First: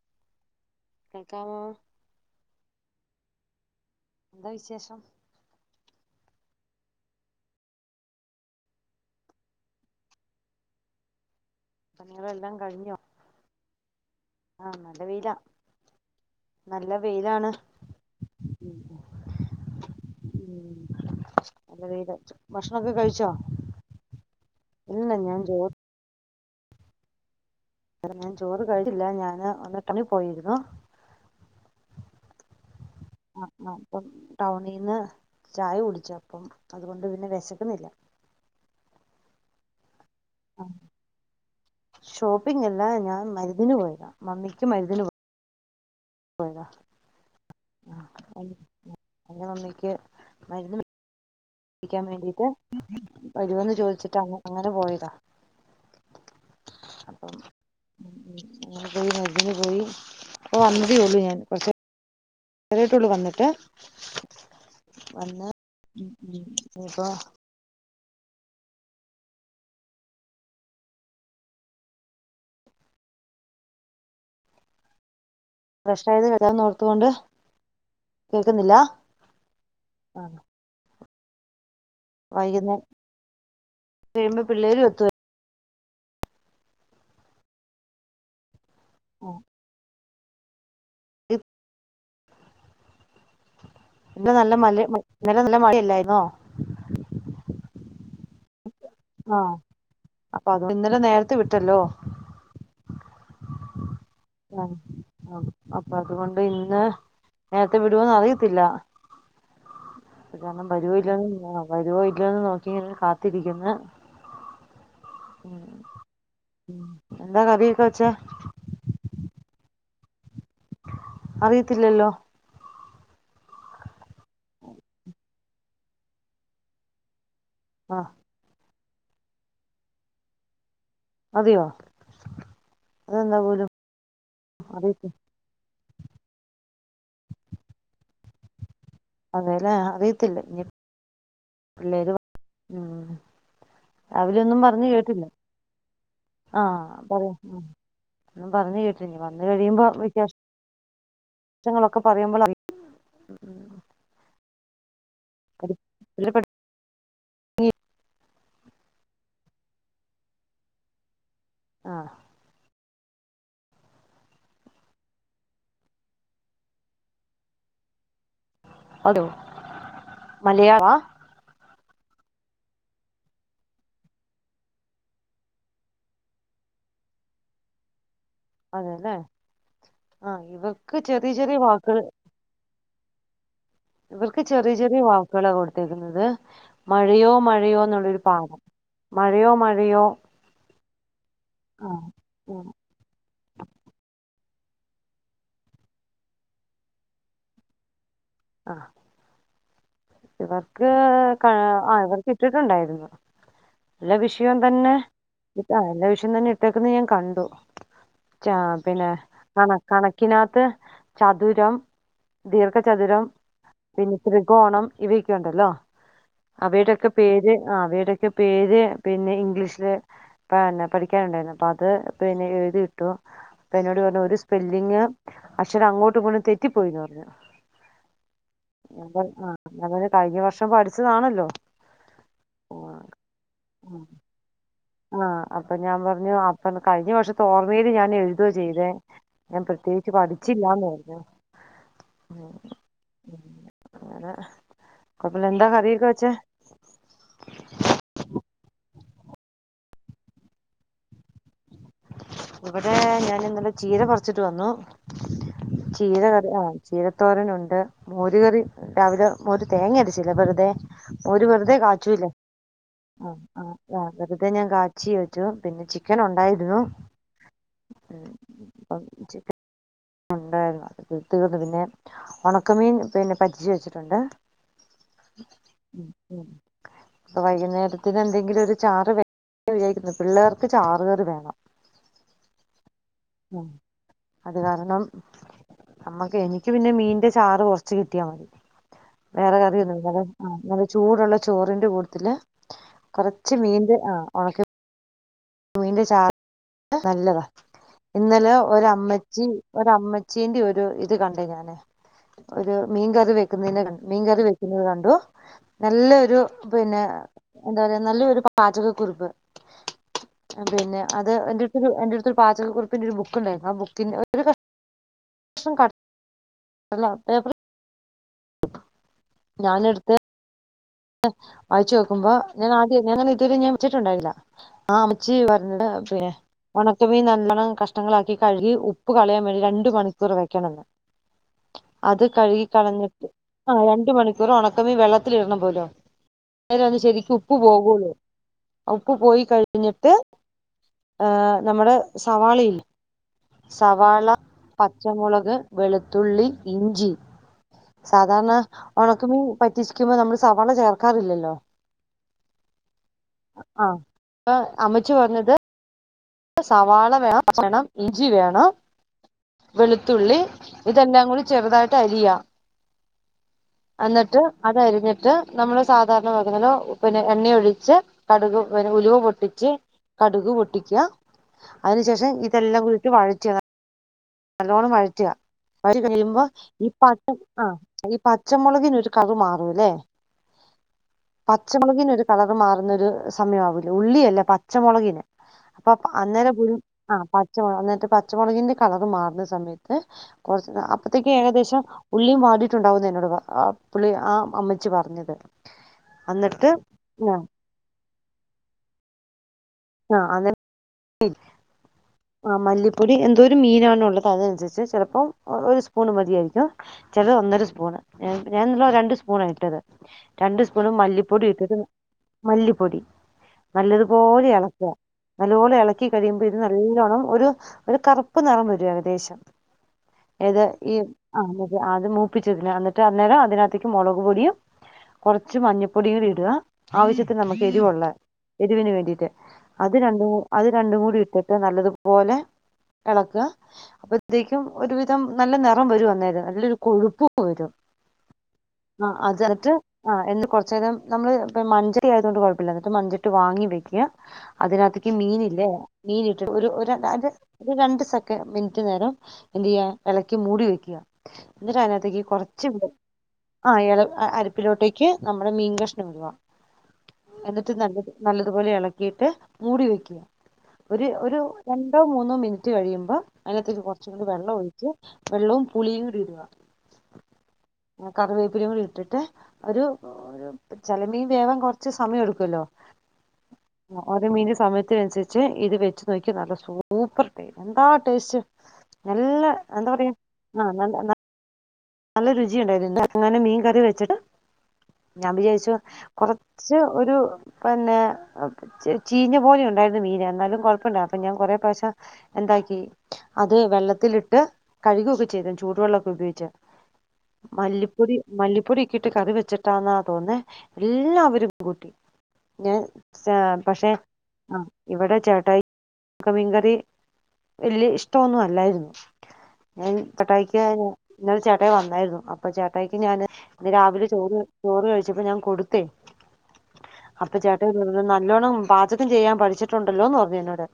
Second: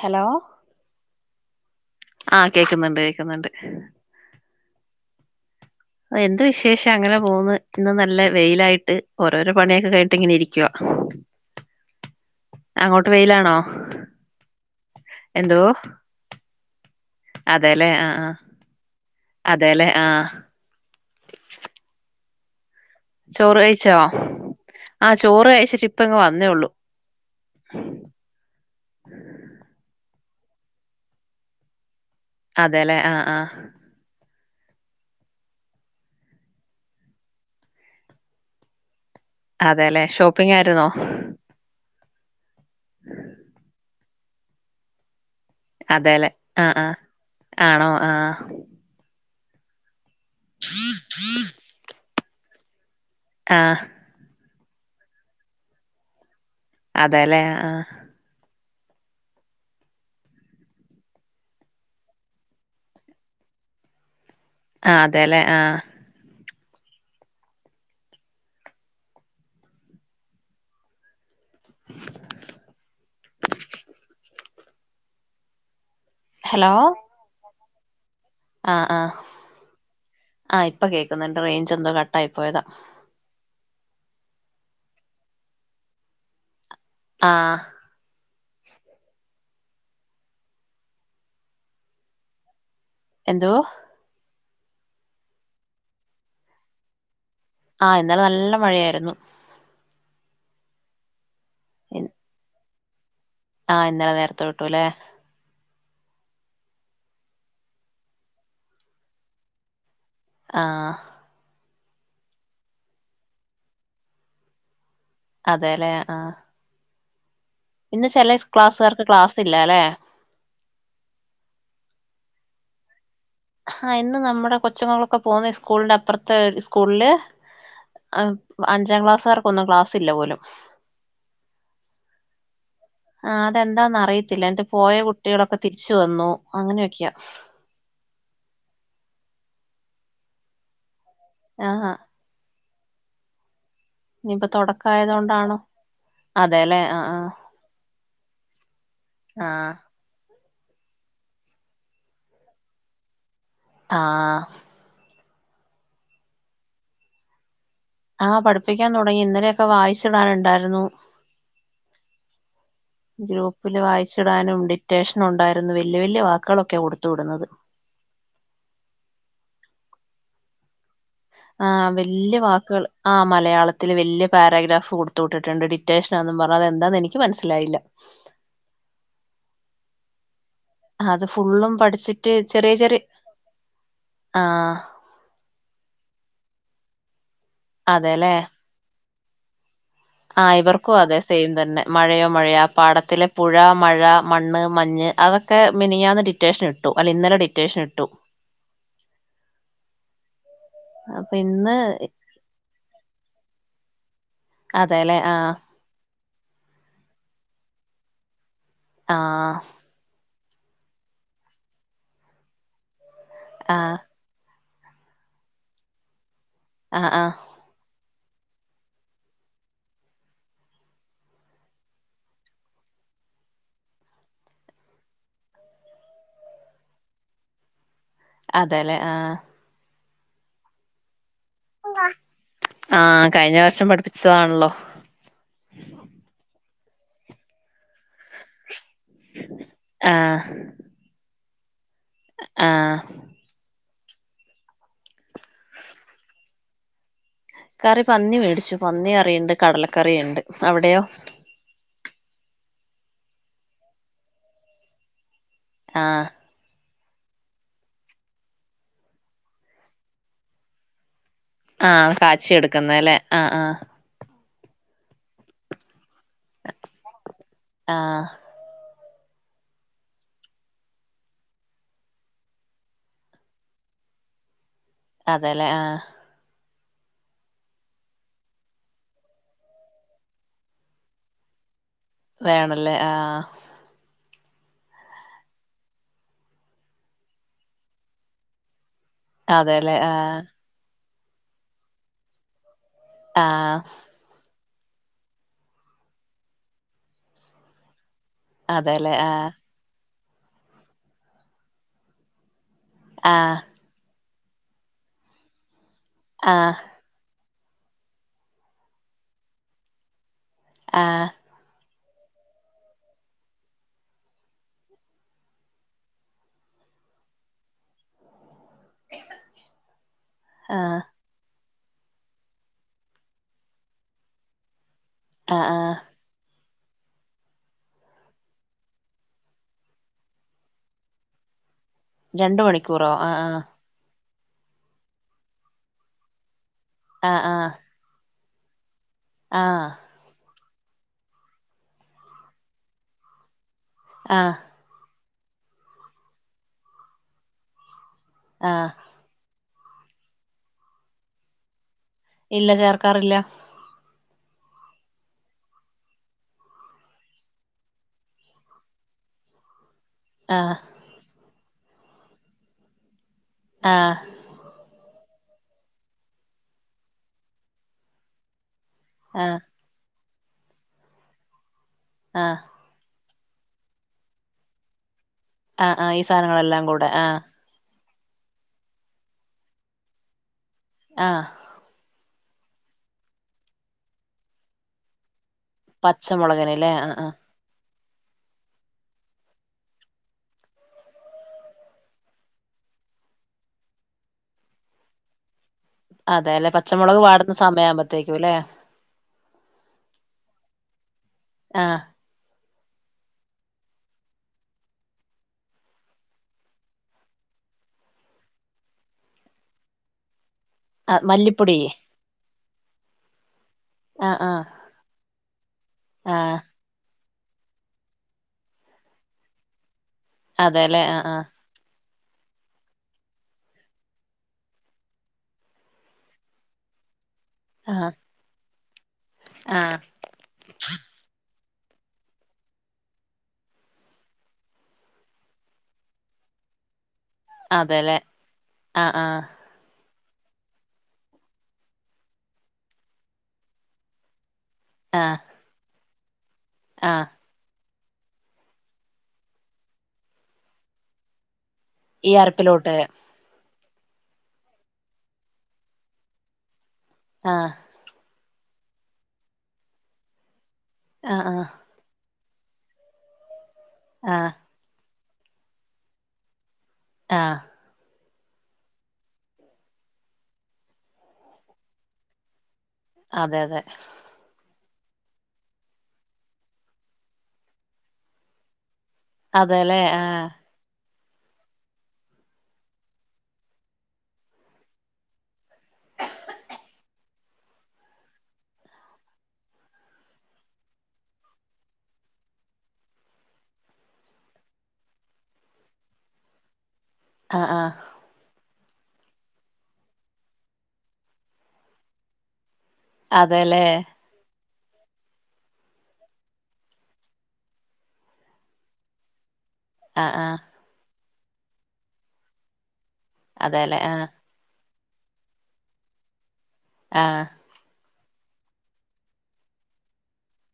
Hello കേക്കമോ? ആഹ് കേൾക്കുന്നുണ്ട് കേൾക്കുന്നുണ്ട് എന്താ വിശേഷം? എന്തു വിശേഷം അങ്ങനെ പോകന്ന് ഇന്ന് നല്ല വെയിലായിട്ട് ഓരോരോ പണിയൊക്കെ കഴിഞ്ഞിട്ട് ഇങ്ങനെ ഇരിക്കുവ പണികളെല്ലാം കഴിഞ്ഞോ അങ്ങോട്ട് വെയിലാണോ? ആഹ് നല്ല വെയിലാ എന്തോ നല്ല വെയിലാണ് അതെല്ലേ ആഹ് ആഹ് അതെല്ലെ ആഹ് ഉം നല്ല രീതിയിലുണ്ട് ഭക്ഷണൊക്കെ കഴിച്ചു ചോറ് കഴിച്ചോ ആഹ് ചോറ് കഴിച്ചിട്ട് ഇപ്പ ഇങ്ങ് വന്നേള്ളൂ ഞാൻ ചോറ് കഴിഞ്ഞില്ല ഞാന് ഒന്ന് ടൗണിൽ പോയിരുന്നു അതെല്ലേ ആഹ് ആഹ് ഇപ്പം ടൗണിൽ നിന്ന് ചായ കുടിച്ചു അപ്പം അതുകൊണ്ട് പിന്നെ വിശക്കുന്നില്ല അതെല്ലെ ഷോപ്പിംഗ് ആ ആയിരുന്നോ? ഷോപ്പിംഗ് അല്ല ഞാൻ മരുന്നിന് പോയതാ മമ്മിക്ക് മരുന്നിനു പോയ അതേല്ലേ ആഹ് ആഹ് ആണോ ആഹ് ആ മമ്മിക്ക് മരുന്നി പി പി ക്കാൻ വേണ്ടിട്ട് വരുവോന്നു ആഹ് ചോദിച്ചിട്ട് അ അങ്ങനെ പോയതാ അപ്പം അതെല്ലേ ആഹ് മമ്മിക്ക് മരുന്നിനു പോയി ഇപ്പൊ വന്നതേ ഉള്ളൂ ഞാൻ നേരിട്ടുള്ളു വന്നിട്ട് ആഹ് അതെല്ലേ വന്ന് ആഹ് ഇപ്പൊ ഫ്രഷ ആയത് ഹലോ വരാന്നോർത്തൊണ്ട് ആഹ് ആഹ് ആഹ് ഇപ്പൊ കേൾക്കുന്നുണ്ട് റേഞ്ച് എന്തോ കട്ട വൈകുന്നേ കഴിയുമ്പോ പിള്ളേരും എത്തു ആഹ് ഓ [unintelligible] എന്തോ ഇന്ന് നല്ല മ ഇന്നലെ നല്ല മഴല്ലായിരുന്നോ? ആഹ് ഇന്നലെ നല്ല മഴയായിരുന്നു ആഹ് അപ്പ അഹ് ഇന്നലെ നേരത്തെ വിട്ടല്ലോ ആഹ് ഇന്നലെ നേരത്തെ ആഹ് വിട്ടുല്ലേ ആഹ് അപ്പൊ അതുകൊണ്ട് ഇന്ന് നേരത്തെ വിടുമന്ന് അറിയത്തില്ല ആഹ് വരുവോ ഇല്ലയൊന്ന് വരുവോ ഇല്ലയോന്ന് നോക്കി ഞാൻ ഇങ്ങനെ കാത്തിരിക്കുന്ന് ഉം അതെല്ലേ ആഹ് ഉം എന്താ കറി? ഇന്ന് ചില ക്ലാസ്സുകാർക്ക് ക്ലാസ് ഇല്ല അല്ലെ? അറിയത്തില്ലല്ലോ ആഹ ഇന്ന് നമ്മുടെ കൊച്ചങ്ങോളൊക്കെ പോകുന്ന സ്കൂളിന്റെ അപ്പുറത്തെ സ്കൂളില് ആഹ അഞ്ചാം ക്ലാസ്സുകാർക്കൊന്നും ക്ലാസ് ഇല്ല പോലും അതെയോ ആഹ അതെന്താ പോലും അതെന്താന്നന്ന് അറിയത്തില്ല എന്നിട്ട് പോയ അറിയത്തി കുട്ടികളൊക്കെ തിരിച് വന്നു അങ്ങനെയൊക്കെയാ അതേല്ലേ അറിയത്തില്ല ഇനി ആഹ് പിള്ളേര് ഉ രാവിലെ ഇനിയിപ്പോ ഒന്നും പറഞ്ഞഞ് തുടക്കായത് കേട്ടില്ല കൊണ്ടാണോ അതെല്ലേ ആഹ ആഹ് പറയാം പറഞ്ഞഞ് കേട്ടി വന്ന് ആഹ് കഴിയുമ്പോ വിഷേങ്ങളൊക്കെ പറയുമ്പോൾ ആഹ [unintelligible] ആഹ പഠിപ്പിക്കാൻ തുടങ്ങി ഇന്നലെയൊക്കെ വായിച്ചിടാനുണ്ടായിരുന്നു ആഹ ഗ്രൂപ്പില് വായിച്ചിടാനും ഡിറ്റേഷനും ഉണ്ടായിരുന്നു വല്യ വല്യ വാക്കുകളൊക്കെ കൊടുത്ത വിടുന്നത് അത മലയാള ആഹ വല്യ വാക്കുകൾ ആ മലയാളത്തില് വല്യ പാരഗ്രാഫ് കൊടുത്ത വിട്ടിട്ടുണ്ട് ഡി റ്റേഷൻ ആന് പറഞ്ഞത് എന്താന്ന് എനിക്ക് മനസ്സിലായില്ല അതെല്ലേ ആഹ് ഇവ അത് ഫുള്ളും പഠിച്ചിട്ട് ചെറിയ ചെറിയ ഇവർക്ക് ചെറിയ ആഹ് ചെറിയ വാക്കുകളൊ കൊടുത്തേക്കുന്നത് മഴയോ മഴയോ എന്നുള്ളൊരു അതെല്ലേ പാഠം മഴയോ മഴയോ ആഹ ഇവർക്കും അതെ സെയിം തന്നെ ആഹ് മഴയോ മഴയോ ആ ഉം പാടത്തിലെ പുഴ മഴ മണ്ണ് മഞ്ഞ് അതൊക്കെ മിനിയാന്ന് ഡിറ്റേഷൻ ഇട്ടു അല്ല ഇന്നലെ ഡിറ്റേഷൻ ഇട്ടു [unintelligible] ആഹ ഇവർക്ക് അപ്പൊ ഇന്ന് ആഹ ഇവർക്ക് ഇട്ടിട്ടുണ്ടായിരുന്നു എല്ല വിഷയം തന്നെ അതെല്ലേ ആഹ് ഇട്ട എല്ലാ വിഷയം തന്നെ ഇട്ടേക്കന്ന് ഞാൻ കണ്ടു ച്ച പിന്നെ ആഹ് കണ കണ ക്കിനത്ത് ചതുരം ദീർഘചതുരം ആഹ പിന്നെ ത്രികോണം ഇവയൊക്കെ ഉണ്ടല്ലോ അവയുടെക്കെ ആഹ് ആഹ് പേര് ആഹ അവടെക്കെ പേര് പിന്നെ ഇംഗ്ലീഷില് പിന്നെ പഠിക്കാനുണ്ടായിരുന്നു അപ്പൊ അത് പിന്നെ എഴുതി ഇട്ടു അപ്പ എന്നോട് പറഞ്ഞഞ് ഒരു സ്പെല്ലിങ് അക്ഷരം അങ്ങോട്ടും ഇങ്ങോട്ടും തെറ്റിപ്പോയിന്ന് പറഞ്ഞു [unintelligible] ഞ ആഹ് ആഹ ഞ കഴിഞ്ഞ വർഷം പഠിച്ചതാണല്ലോ ആ ആഹ് കഴിഞ്ഞ വർഷം പഠിപ്പിച്ചതാണല്ലോ ആഹ അപ്പൊ ഞാൻ പറഞ്ഞു അപ്പൊ കഴിഞ്ഞ വർഷത്തെ ഓർമ്മയിൽ ഞാൻ എഴുതോ ചെയ്തേ ഞാൻ പ്രത്യേകിച്ച് ആഹ് പഠിച്ചില്ലാന്ന് പറഞ്ഞു ആഹ് പ്പലെന്ത കറിയൊക്കെ വച്ചെ കറി പന്നി മേടിച്ചു പന്നി കറിയുണ്ട് കടലക്കറിയുണ്ട് അവിടെയോ ഇവിടെ ഞാൻ ഇന്നലെ ചീര പറിച്ചിട്ട് വന്നു ചീര ആഹ് കറി ആഹ ചീരത്തോരനുണ്ട് മോരുകറി രാവിലെ മോര് തേങ്ങ അടച്ചില വെറുതെ മോര് വെറുതെ അതെ ആഹ് കാച്ചുല്ലേ കാച്ചി എടുക്കുന്നല്ലേ ആഹ ആഹ് ആഹ ആഹ് ആഹ വെറുതെ ഞാൻ കാച്ചി വെച്ചു പിന്നെ ചിക്കൻ ഉണ്ടായിരുന്നു ആഹ് [unintelligible] ഉണ്ടായിരുന്നു അത് പിന്നെ ഉണക്കമീൻ പിന്നെ പച്ചിച്ച വെച്ചിട്ടുണ്ട് അതെല്ലേ ആഹ് ഉം ഉം അപ്പ വൈകുന്നേരത്തിന് എന്തെങ്കിലും ഒരു ചാറ് വെ വിചാരിക്കുന്നു പിള്ളേർക്ക് ചാറുകേർ വേണം വേണല്ലേ ആഹ് അത് കാരണം ക നമ്മക്ക് എനിക്ക് പിന്നെ മീന്റെ ചാറ് കുറച്ച് കിട്ടിയാ മതി വേറെ അതെല്ലേ കറിയൊന്നല്ല ആഹ് [unintelligible] ചൂടുള്ള ചോറിന്റെ കൂടത്തിൽ കൊറച്ച് ആഹ് മീൻ്റെ ഉണക്ക മീന്റെ ചാറ് നല്ലതാ ഇന്നലെ അതെല്ലേ ഒരമ്മച്ചി ആഹ് ഒര അമ്മച്ചീന്റെ ഒരു ഇത് കണ്ടേ ഞാനെ ഒരു മീൻകറി ആഹ് വെക്കുന്നന് മീൻകറി വെ കണ്ടു നല്ലൊരു ആഹ് പിന്നെ എന്താ പറയാ നല്ലരു പാചകക്കുറിപ്പ് പിന്നെ അത് ആഹ് എന്റെ എന്റെടുത്തൊരു പാചകക്കുറിപ്പിന്റെ ഒരു ബുക്കുണ്ടായിരുന്നു ആ ബുക്കിന് [unintelligible] ഒരു അ പേപ്പ ഞാന എടുത്ത് ആഹ് വായിച്ചു നോക്കുമ്പോ ഞാൻ ആദ്യം ഞങ്ങ ഇതുവരെ ഞാൻ വിെച്ചിട്ടുണ്ടായില്ല ആ അമച്ചി ആഹ് വരഞ്ഞിട ആഹ് [unintelligible] ഉണക്കമീൻ നല്ലണ്ണം കഷ്ണങ്ങളാക്കി കഴുകി ഉപ്പ് കളയാൻ വേണ്ടി രണ്ട് മണിക്കൂർ വെക്കണന്ന് അത് രണ്ട് മണിക്കൂറോ കഴുകിക്കളഞ്ഞിട്ട് ആഹ് രണ്ട മണിക്കൂറും ഉണക്കമീൻവെള്ളത്തി ഇടണം പോലോ നേര ഒന്ന് ശരിക്കും ആഹ് ഉപ്പ് ആഹ് പോകുള്ളൂ ഉപ്പ് പോയി ആഹ് കഴിഞ്ഞിട്ട് ഏഹ് നമ്മുടെ സവാളയില്ലെ സവാള ആഹ് പച്ചമുളക് വെളുത്തുള്ളി ഇഞ്ചി സാധാരണ ആഹ് ഉണക്ക് ണക്കമീൻ പറ്റിച്ചിരിക്കുമ്പോ നമ്മള് സാധാരണ ചേർക്കാറില്ലല്ലോ ഇല്ല ചേർക്കാറില്ല ആഹ് അമ്മച്ചു പറഞ്ഞത് സവാള വേണം വേണം ഇഞ്ചി വേണം വെളുത്തുള്ളി ആഹ് ഇതെല്ലാം കൂടി ചെറുതായിട്ട് അരിയാ ആഹ് എന്നിട്ട് അതരിഞ്ഞിട്ട് നമ്മള് സാധാരണ വക്കുന്നല്ലോ പിന്നെ എണ്ണയ ഒഴിച്ച് കടുക ഉലുവ ആഹ് പൊട്ടിച്ച് കടുക് പൊട്ടിക്ക അതിനന് ശേഷം ആഹ് ഇതെല്ലാം കൂടിട്ട് വഴറ്റി നല്ലോണ്ണം വഴറ്റ ആഹ് വയറ്റി ആഹ് ഈ കഴിയുമ്പോ സാധനങ്ങളെല്ലാം ഈ കൂടെ പാട്ടം ആഹ് ഈ പച്ചമുളകിന് ഒരു കളറു മാറുംല്ലേ ആഹ് പച്ചമുളകിന് ഒരു കളർ മാറുന്നൊരു സമയംവില്ലേ ഉള്ളിയല്ലേ പച്ചമുളകിന് അപ്പൊ അന്നേര ഒര് പച്ചമുളകിനില്ലേ ആഹ് ആ ആഹ് പച്ചമുളക് അന്നേരത്തെ പച്ചമുളകിന്റെ കളർ മാറുന്ന സമയത്ത് കുറച്ച് അപ്പഴത്തേക്ക് ഏകദേശം ഉള്ളിയും വാടിയിട്ടുണ്ടാവുന്ന എന്നോട് പുള്ളി ആ അമ്മച്ചി പറഞ്ഞത് എന്നിട്ട് അതെല്ലെ പച്ചമുളക് ആ വാടുന്ന സമയ ആവുമ്പോത്തേക്കുംല്ലേ ആഹ് അതെ [unintelligible] ആഹ് ആ മല്ലിപ്പൊടി എന്തോ ഒരു മീനാണ ഉള്ളത് അതനുസരിച്ച് ചെലപ്പോം ഒരു സ്പൂൺ മതിയായിരിക്കും ചെലത് ഒന്നര സ്പൂണ് ഞാൻ ഇന്ന് രണ്ട് സ്പൂണാ ഇട്ടത് രണ്ട് സ്പൂണും മല്ലിപ്പൊടി ഇട്ടിട്ട് മല്ലിപ്പൊടി ആഹ് നല്ലതുപോലെ ആഹ് എളക്ക ല്ലതുപോല എളക്കി കഴിയുമ്പോ ഇത് ആഹ് നല്ലോണം ഒരു ഒരു കറുപ്പ് നിറം വരും ഏകദേശം ഏത് ഈ അതെല്ലേ ആഹ് ആഹ് ആഹ അത് മൂപ്പിച്ചിടുന്ന എന്നിട്ട് അന്നേരം അതിനകത്തേക്ക് മുളക് പൊടിയും കുറച്ച് മഞ്ഞപ്പൊടിയൂടി ഇട ആവശ്യത്തിന് നമുക്ക് എരിവുള്ള ആഹ് എരിവിന് വേണ്ടിയിട്ട് ആഹ് അത് രണ്ട് അത് രണ്ടും കൂടി ഇട്ടിട്ട് നല്ലതുപോലെ എളക്ക അപ്പത്തേക്കും ഒരുവിധം നല്ല നെറം വരും അന്നേരം നല്ലൊരു കൊഴുപ്പും പ്പുവരും അതെല്ലേ ആഹ് ആഹ ആഹ് അത് അത് ആഹ എന്നിട്ട് കൊർച്ചേരം നമ്മള് മഞ്ചടി ആയതുകൊണ്ട് കുഴപ്പല്ല എന്നിട്ട് മഞ്ചട്ടി വാങ്ങി വെക്ക്യ അതിനകത്തക്ക് ആഹ് മീനില്ലേ മീൻ ഇട്ട് ഒരു ഒര ആഹ് അര. ഒരു രണ്ട് സെക്ക മിൻറ്റ് നേരം എന്തെയ്യ എളക്കി മൂടി വെക്കുക ന്നട്ട് അതിനകത്ത് ഈ അരപ്പിലോട്ട് ആഹ ഇ അരിപ്പിലോട്ടേക്ക് നമ്മുടെ മീൻ കഷ്ണം ഇടുവാ ആഹ് എന്നിട്ട് നല്ലത് നല്ലതുപോലെ എളക്കിട്ട് മൂടി വെക്കുക ഒര് ഒരു ആഹ് ആഹ് ര. ണ്ടോ മൂന്നോ മിനിറ്റ് കഴിയുമ്പം അയ്നകത്തേക്ക് കുറച്ച് കൂടി ആഹ് വെള്ളം ഒഴി - വെള്ളവും പുളിയും ഇടുക. ആഹ കറിവേപ്പിലിം കൂടി ഇട്ടിട്ട് ഒരു ചല മീൻ വേവാൻ കൊറച്ച് സമയം എടുക്കുവല്ലോ അതെ അതെ ഓരോമീന സമയത്തിനനുസരിച്ച് ഇത് വെച്ച് നോക്കിക്കെ നല്ല സൂപ്പർ ടേ എന്താ ടേസ്റ്റ്. നല്ല എന്താ അതെല്ലേ പറയാ ആഹ് ആഹ നല്ല നല്ല രുചിയുണ്ടായിരുന്നു [inaudible] ങ്ങനെ മീൻ കറി വെച്ചിട്ട് ഞാൻ വിചാരിച്ചു കൊറച്ച് ഒരു പിന്നെ ചീഞ്ഞ പോലെ ഉണ്ടായിരുന്ന മീന എന്നാലും കൊഴപ്പല്ല അപ്പൊ ഞാൻ കൊറെ പ്രശ്യം എന്താക്കി അത് വെള്ളത്തിലിട്ട് കഴ്കുക്കെ ചെയ്തു ചൂടുവെള്ളക്കെ ഉപയോഗിച്ച് ആഹ് ആഹ് മല്ലിപ്പൊടി മല്ലിപ്പൊടിക്കെ ഇട്ട് കറി വെച്ചിട്ടാന്ന തോന്നേ എല്ലാവരുംകൂട്ടി ഞാൻ ആഹ അതെല്ലേ പക്ഷേ അഹ ഇവിടെ ചേട്ടായി ക്ക് മീൻകറി വല്യ ഇഷ്ടമൊന്നും അല്ലായിരുന്നു ഞാൻ ആഹ് ആഹ് ചേട്ടായിക്ക് ഇന്നലെ ചേട്ടായി വന്നായിരുന്നു അപ്പൊ ചേട്ടായിക്ക് ഞാന് ഇന്ന് അതെല്ലേ രാവിലെ ആഹ് ചോറ് ചോറ് കഴിച്ചപ്പോ ഞാൻ കൊടുത്തേ അപ്പൊ ആഹ് ചേ നല്ലോണം പാചകം ചെയ്യാൻ പഠിച്ചിട്ടുണ്ടല്ലോന്ന് പറഞ്ഞു എന്നോട്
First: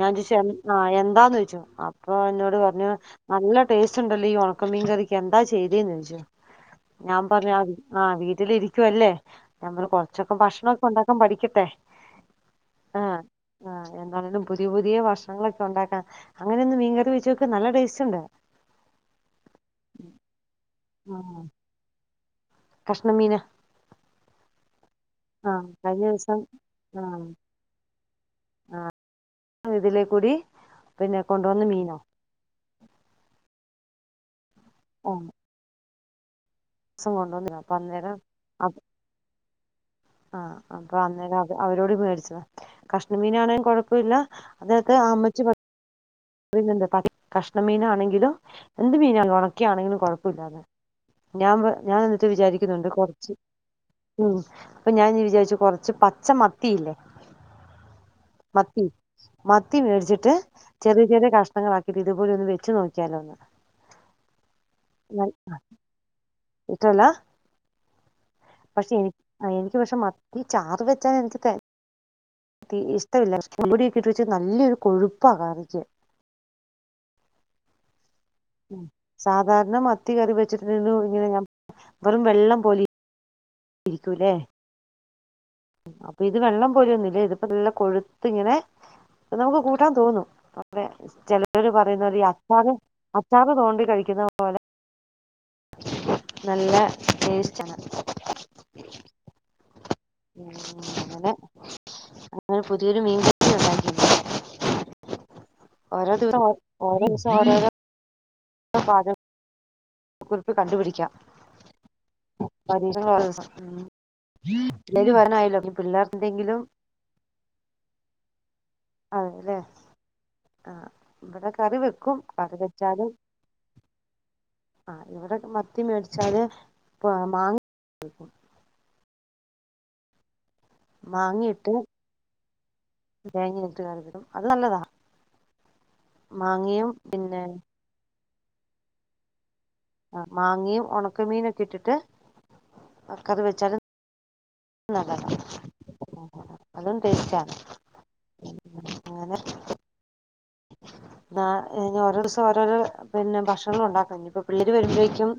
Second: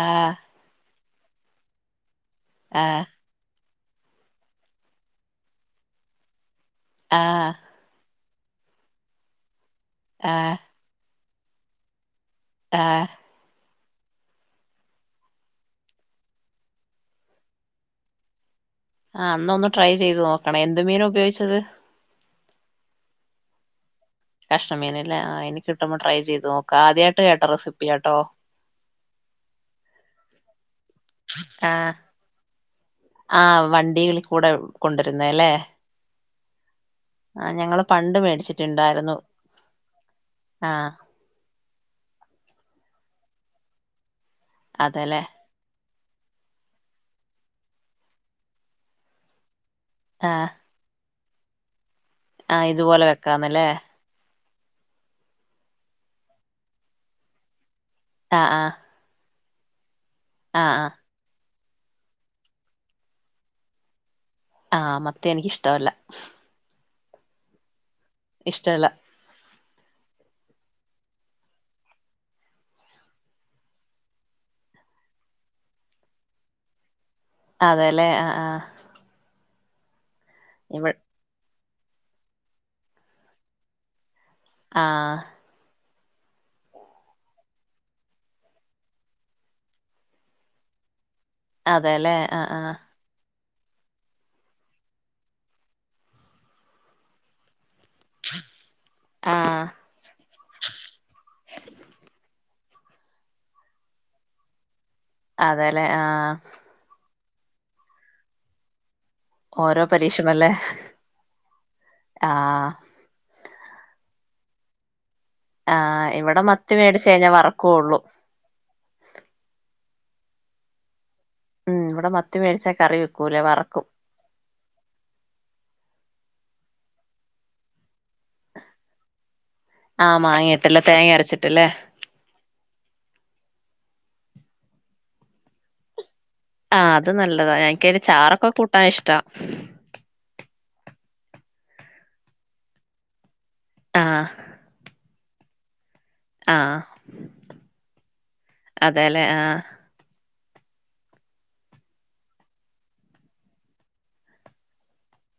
ഞാൻ ചോയ്ച്ചു എ - ആഹ എന്താന്ന് ചോയ്ച്ചു അപ്പൊ എന്നോട് പറഞ്ഞു ആഹ് നല്ല ടേസ്റ്റ് ഉണ്ടല്ലോ ഈ ഉണ മീൻ കറിക്ക് എന്താ ചെയ്തേന്ന് ചോയ്ച്ചു ഞാൻ പറഞ് ആഹ് ആഹ വീട്ടിലിരിക്കുവല്ലേ ഞമ്മൾ കൊറച്ചൊക്കെ ആഹ് ഭക്ഷണൊക്കെ ഉണ്ടാക്കാൻ പഠിക്കട്ടെ ആഹ ആഹ എന്താണേലും പുതിയ പുതിയ ഭക്ഷണങ്ങളൊക്കെ ഉണ്ടാക്കാം അങ്ങനെയൊന്ന് മീൻകറി വെച്ചോക്ക് നല്ല ടേസ്റ്റ്ണ്ട് ആഹ ന്ന ഒന്ന് ട്രൈ ചെയ്ത് നോക്കണെ എന്ത് മീന ഉപയോഗിച്ചത് കഷ്ണമീന കഷ്ണമീനല്ലെ ആഹ നി കിട്ടുമ്പോ കഴിഞ്ഞ ട്രൈ ദിവസം ചെയ്തു നോക്ക ആദ്യായിട്ട് കേട്ട റെസിപ്പിയാട്ടോ ആഹ ഇതിലേക്കൂടി ആഹ ആ വണ്ടികളി കൂടെ ആ കൊണ്ടരുന്ന ല്ലേ ദിവസം ആഹ കൊണ്ടുവന്ന അപ്പൊ ഞങ്ങള് പണ്ട് അന്നേരം മേടിച്ചിട്ടുണ്ടായിരുന്നു ആഹ് അപ്പ അങ്ങനെ അവ അവരോട് മേടിച്ചതാ. കഷ്ണം മീനാണെങ്കിലും കൊഴപ്പയില്ല അതൊക്കെ ആഹ് അതെല്ലേ ഉമ്മച്ചി പറഞ്ഞു. അപ്പ പിന്നെന്താ കഷ്ണം മീനാണെങ്കിലും എന്ത് മീനായാലും ഒണക്കാണെങ്കിലും ആഹ് കൊഴപ്പില്ലാന്ന് ഞാൻ പ ഞാൻ എന്നിട്ട് ആഹ് വിചാരിക്കുന്നുണ്ട് ഇതുപോലെ കൊറച്ച് വെക്കാന്നല്ലേ ഉം അപ്പ ഞാനിനി വിചാരിച്ചു കൊറച്ച് പച്ച മത്തിയില്ലേ ആഹ് ആഹ് മത്തി മത്തി മേടിച്ചിട്ട് ആഹ് ആഹ് ചെറിയ ചെിയ കഷങ്ങളാക്കിട്ട് ഇതുപോലെ ഒന്ന് വെച്ചു നോക്കിയാലോന്ന്. ആഹ് മത്തി എനിക്കിഷ്ടമല്ല. ഇഷ്ടല്ല? ഇഷ്ടവല്ല പക്ഷെ എനി ആഹ് എനിക്ക് പക്ഷെ മത്തി ചാറ് വെച്ചാ ഞാൻ എനിക്ക് ത്തി ഇഷ്ടമില്ല പക്ഷെ മല്ലിപ്പൊടിയൊക്കെ ഇട്ട് വെച്ചാ നല്ലൊരു കൊഴുപ്പാ കാണിച്ചേ. അതേല്ലെ ആഹ് ആഹ് സാധാരണ മത്തി കറി വെച്ച്ട്ട് [unintelligible] വെറും വെള്ളം പൊലെയി രിക്കൂലേ? ആഹ് അപ്പൊ ഇത് വെള്ളം പോലൊന്നുല്ല ഇതിപ്പോ നല്ല കൊഴുത്ത്ങ്ങനെ ഇത്‌ നമുക്ക് കൂട്ടാൻ തോന്നും. അവിടെ ചെലര് അതെല്ലേ പറയുന്നമാരി ഈ ആഹ് അച്ചാറ് ആഹ് അച്ചാറ് തോണ്ടി കഴിക്കുന്ന പോലെ നല്ല ടേസ്റ്റാണ്. ആഹ് അങ്ങനെ അങ്ങനെ പുതിയൊരു മീൻകറി ഉണ്ടാക്കില്ലേ. അതെല്ലേ ഓരോ ആഹ് ദിവസം ഓരോ ദിവസം ഓരോരോ പാചകം ഓരോ പരീക്ഷണല്ലേ, ആഹ് ഓരോ ദിവസം പരീക്ഷണങ്ങൾ ആഹ്, പിള്ളേര് പറഞ്ഞമാരി ആഹ് ഇവിടെ മത്തി മേടിച്ച് കഴിഞ്ഞാ വറക്കൊള്ളു. അതെല്ലേ, ആഹ് ഇവിടെ കറി വെക്കും. കറി വെച്ചാലും പിന്നെ വറക്കും. ആഹ് ഇവിടെക്കെ മത്തി മേടിച്ചാല് ഇപ്പ മാങ്ങ [unintelligible] ആഹ് മാങ്ങേടും മാങ്ങയിട്ട് തേങ്ങയിട്ട് കറിവെക്കും. അത് നല്ലതാ മാങ്ങയും പിന്നെ ക്കേലെ ചാറൊക്കെ കൂട്ടാനിഷ്ടാ ആഹ് മാങ്ങയും ഒണക്കമീനൊക്കെ ഇട്ടിട്ട് കറി വെച്ചാലും ആഹ് അതെ ആഹ് അതും തെറ്റാ അതെല്ലേ അങ്ങനെ ആഹ് ആഹ് ഇങ്ങനെ ഓരോ ദിവസം ഓരോരോ പിന്നെ ഭക്ഷണൊണ്ടാക്കും. അപ്പ പിള്ളേര് വരുമ്പഴേക്കും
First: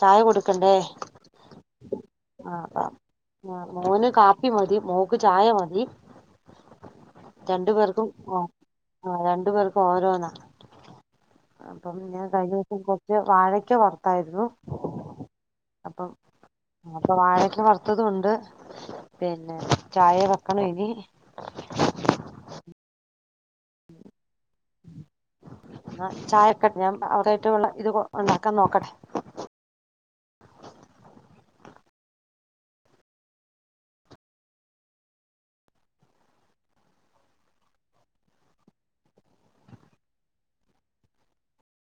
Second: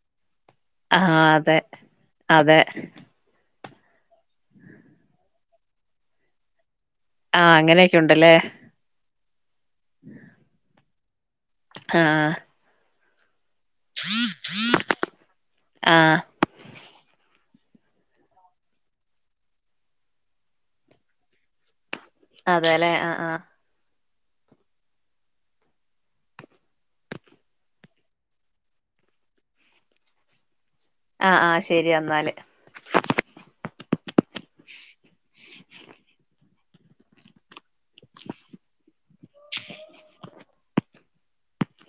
ചായ കൊടുക്കണ്ടേ ആഹ് അതെ അതെ ആഹ് ആഹ് ആഹ് മോന് കാപ്പി മതി മോക്ക് ചായ മതി ആഹ് രണ്ടു പേർക്കും അങ്ങനെയൊക്കെയുണ്ടല്ലേ. ആഹ് ആഹ് രണ്ടു പേർക്കും ഓരോന്നാ. അപ്പപിന്നെ ഞാൻ ആഹ് കഴിഞ്ഞോസം വാഴക്ക വറത്തായിരുന്നു അപ്പം ആഹ് അപ്പൊ വാഴക്ക വറുത്തതുംണ്ട് പിന്നെ ചായ വെക്കണ ഇനി അതെല്ലെ ആ ആഹ് ആ ചായ വെക്കെട്ടെ ഞാൻ [unintelligible] ഇത്ണ്ടാക്കാൻ നോക്കട്ടെ. അ ആ ശരി എന്നാല് [inaudible]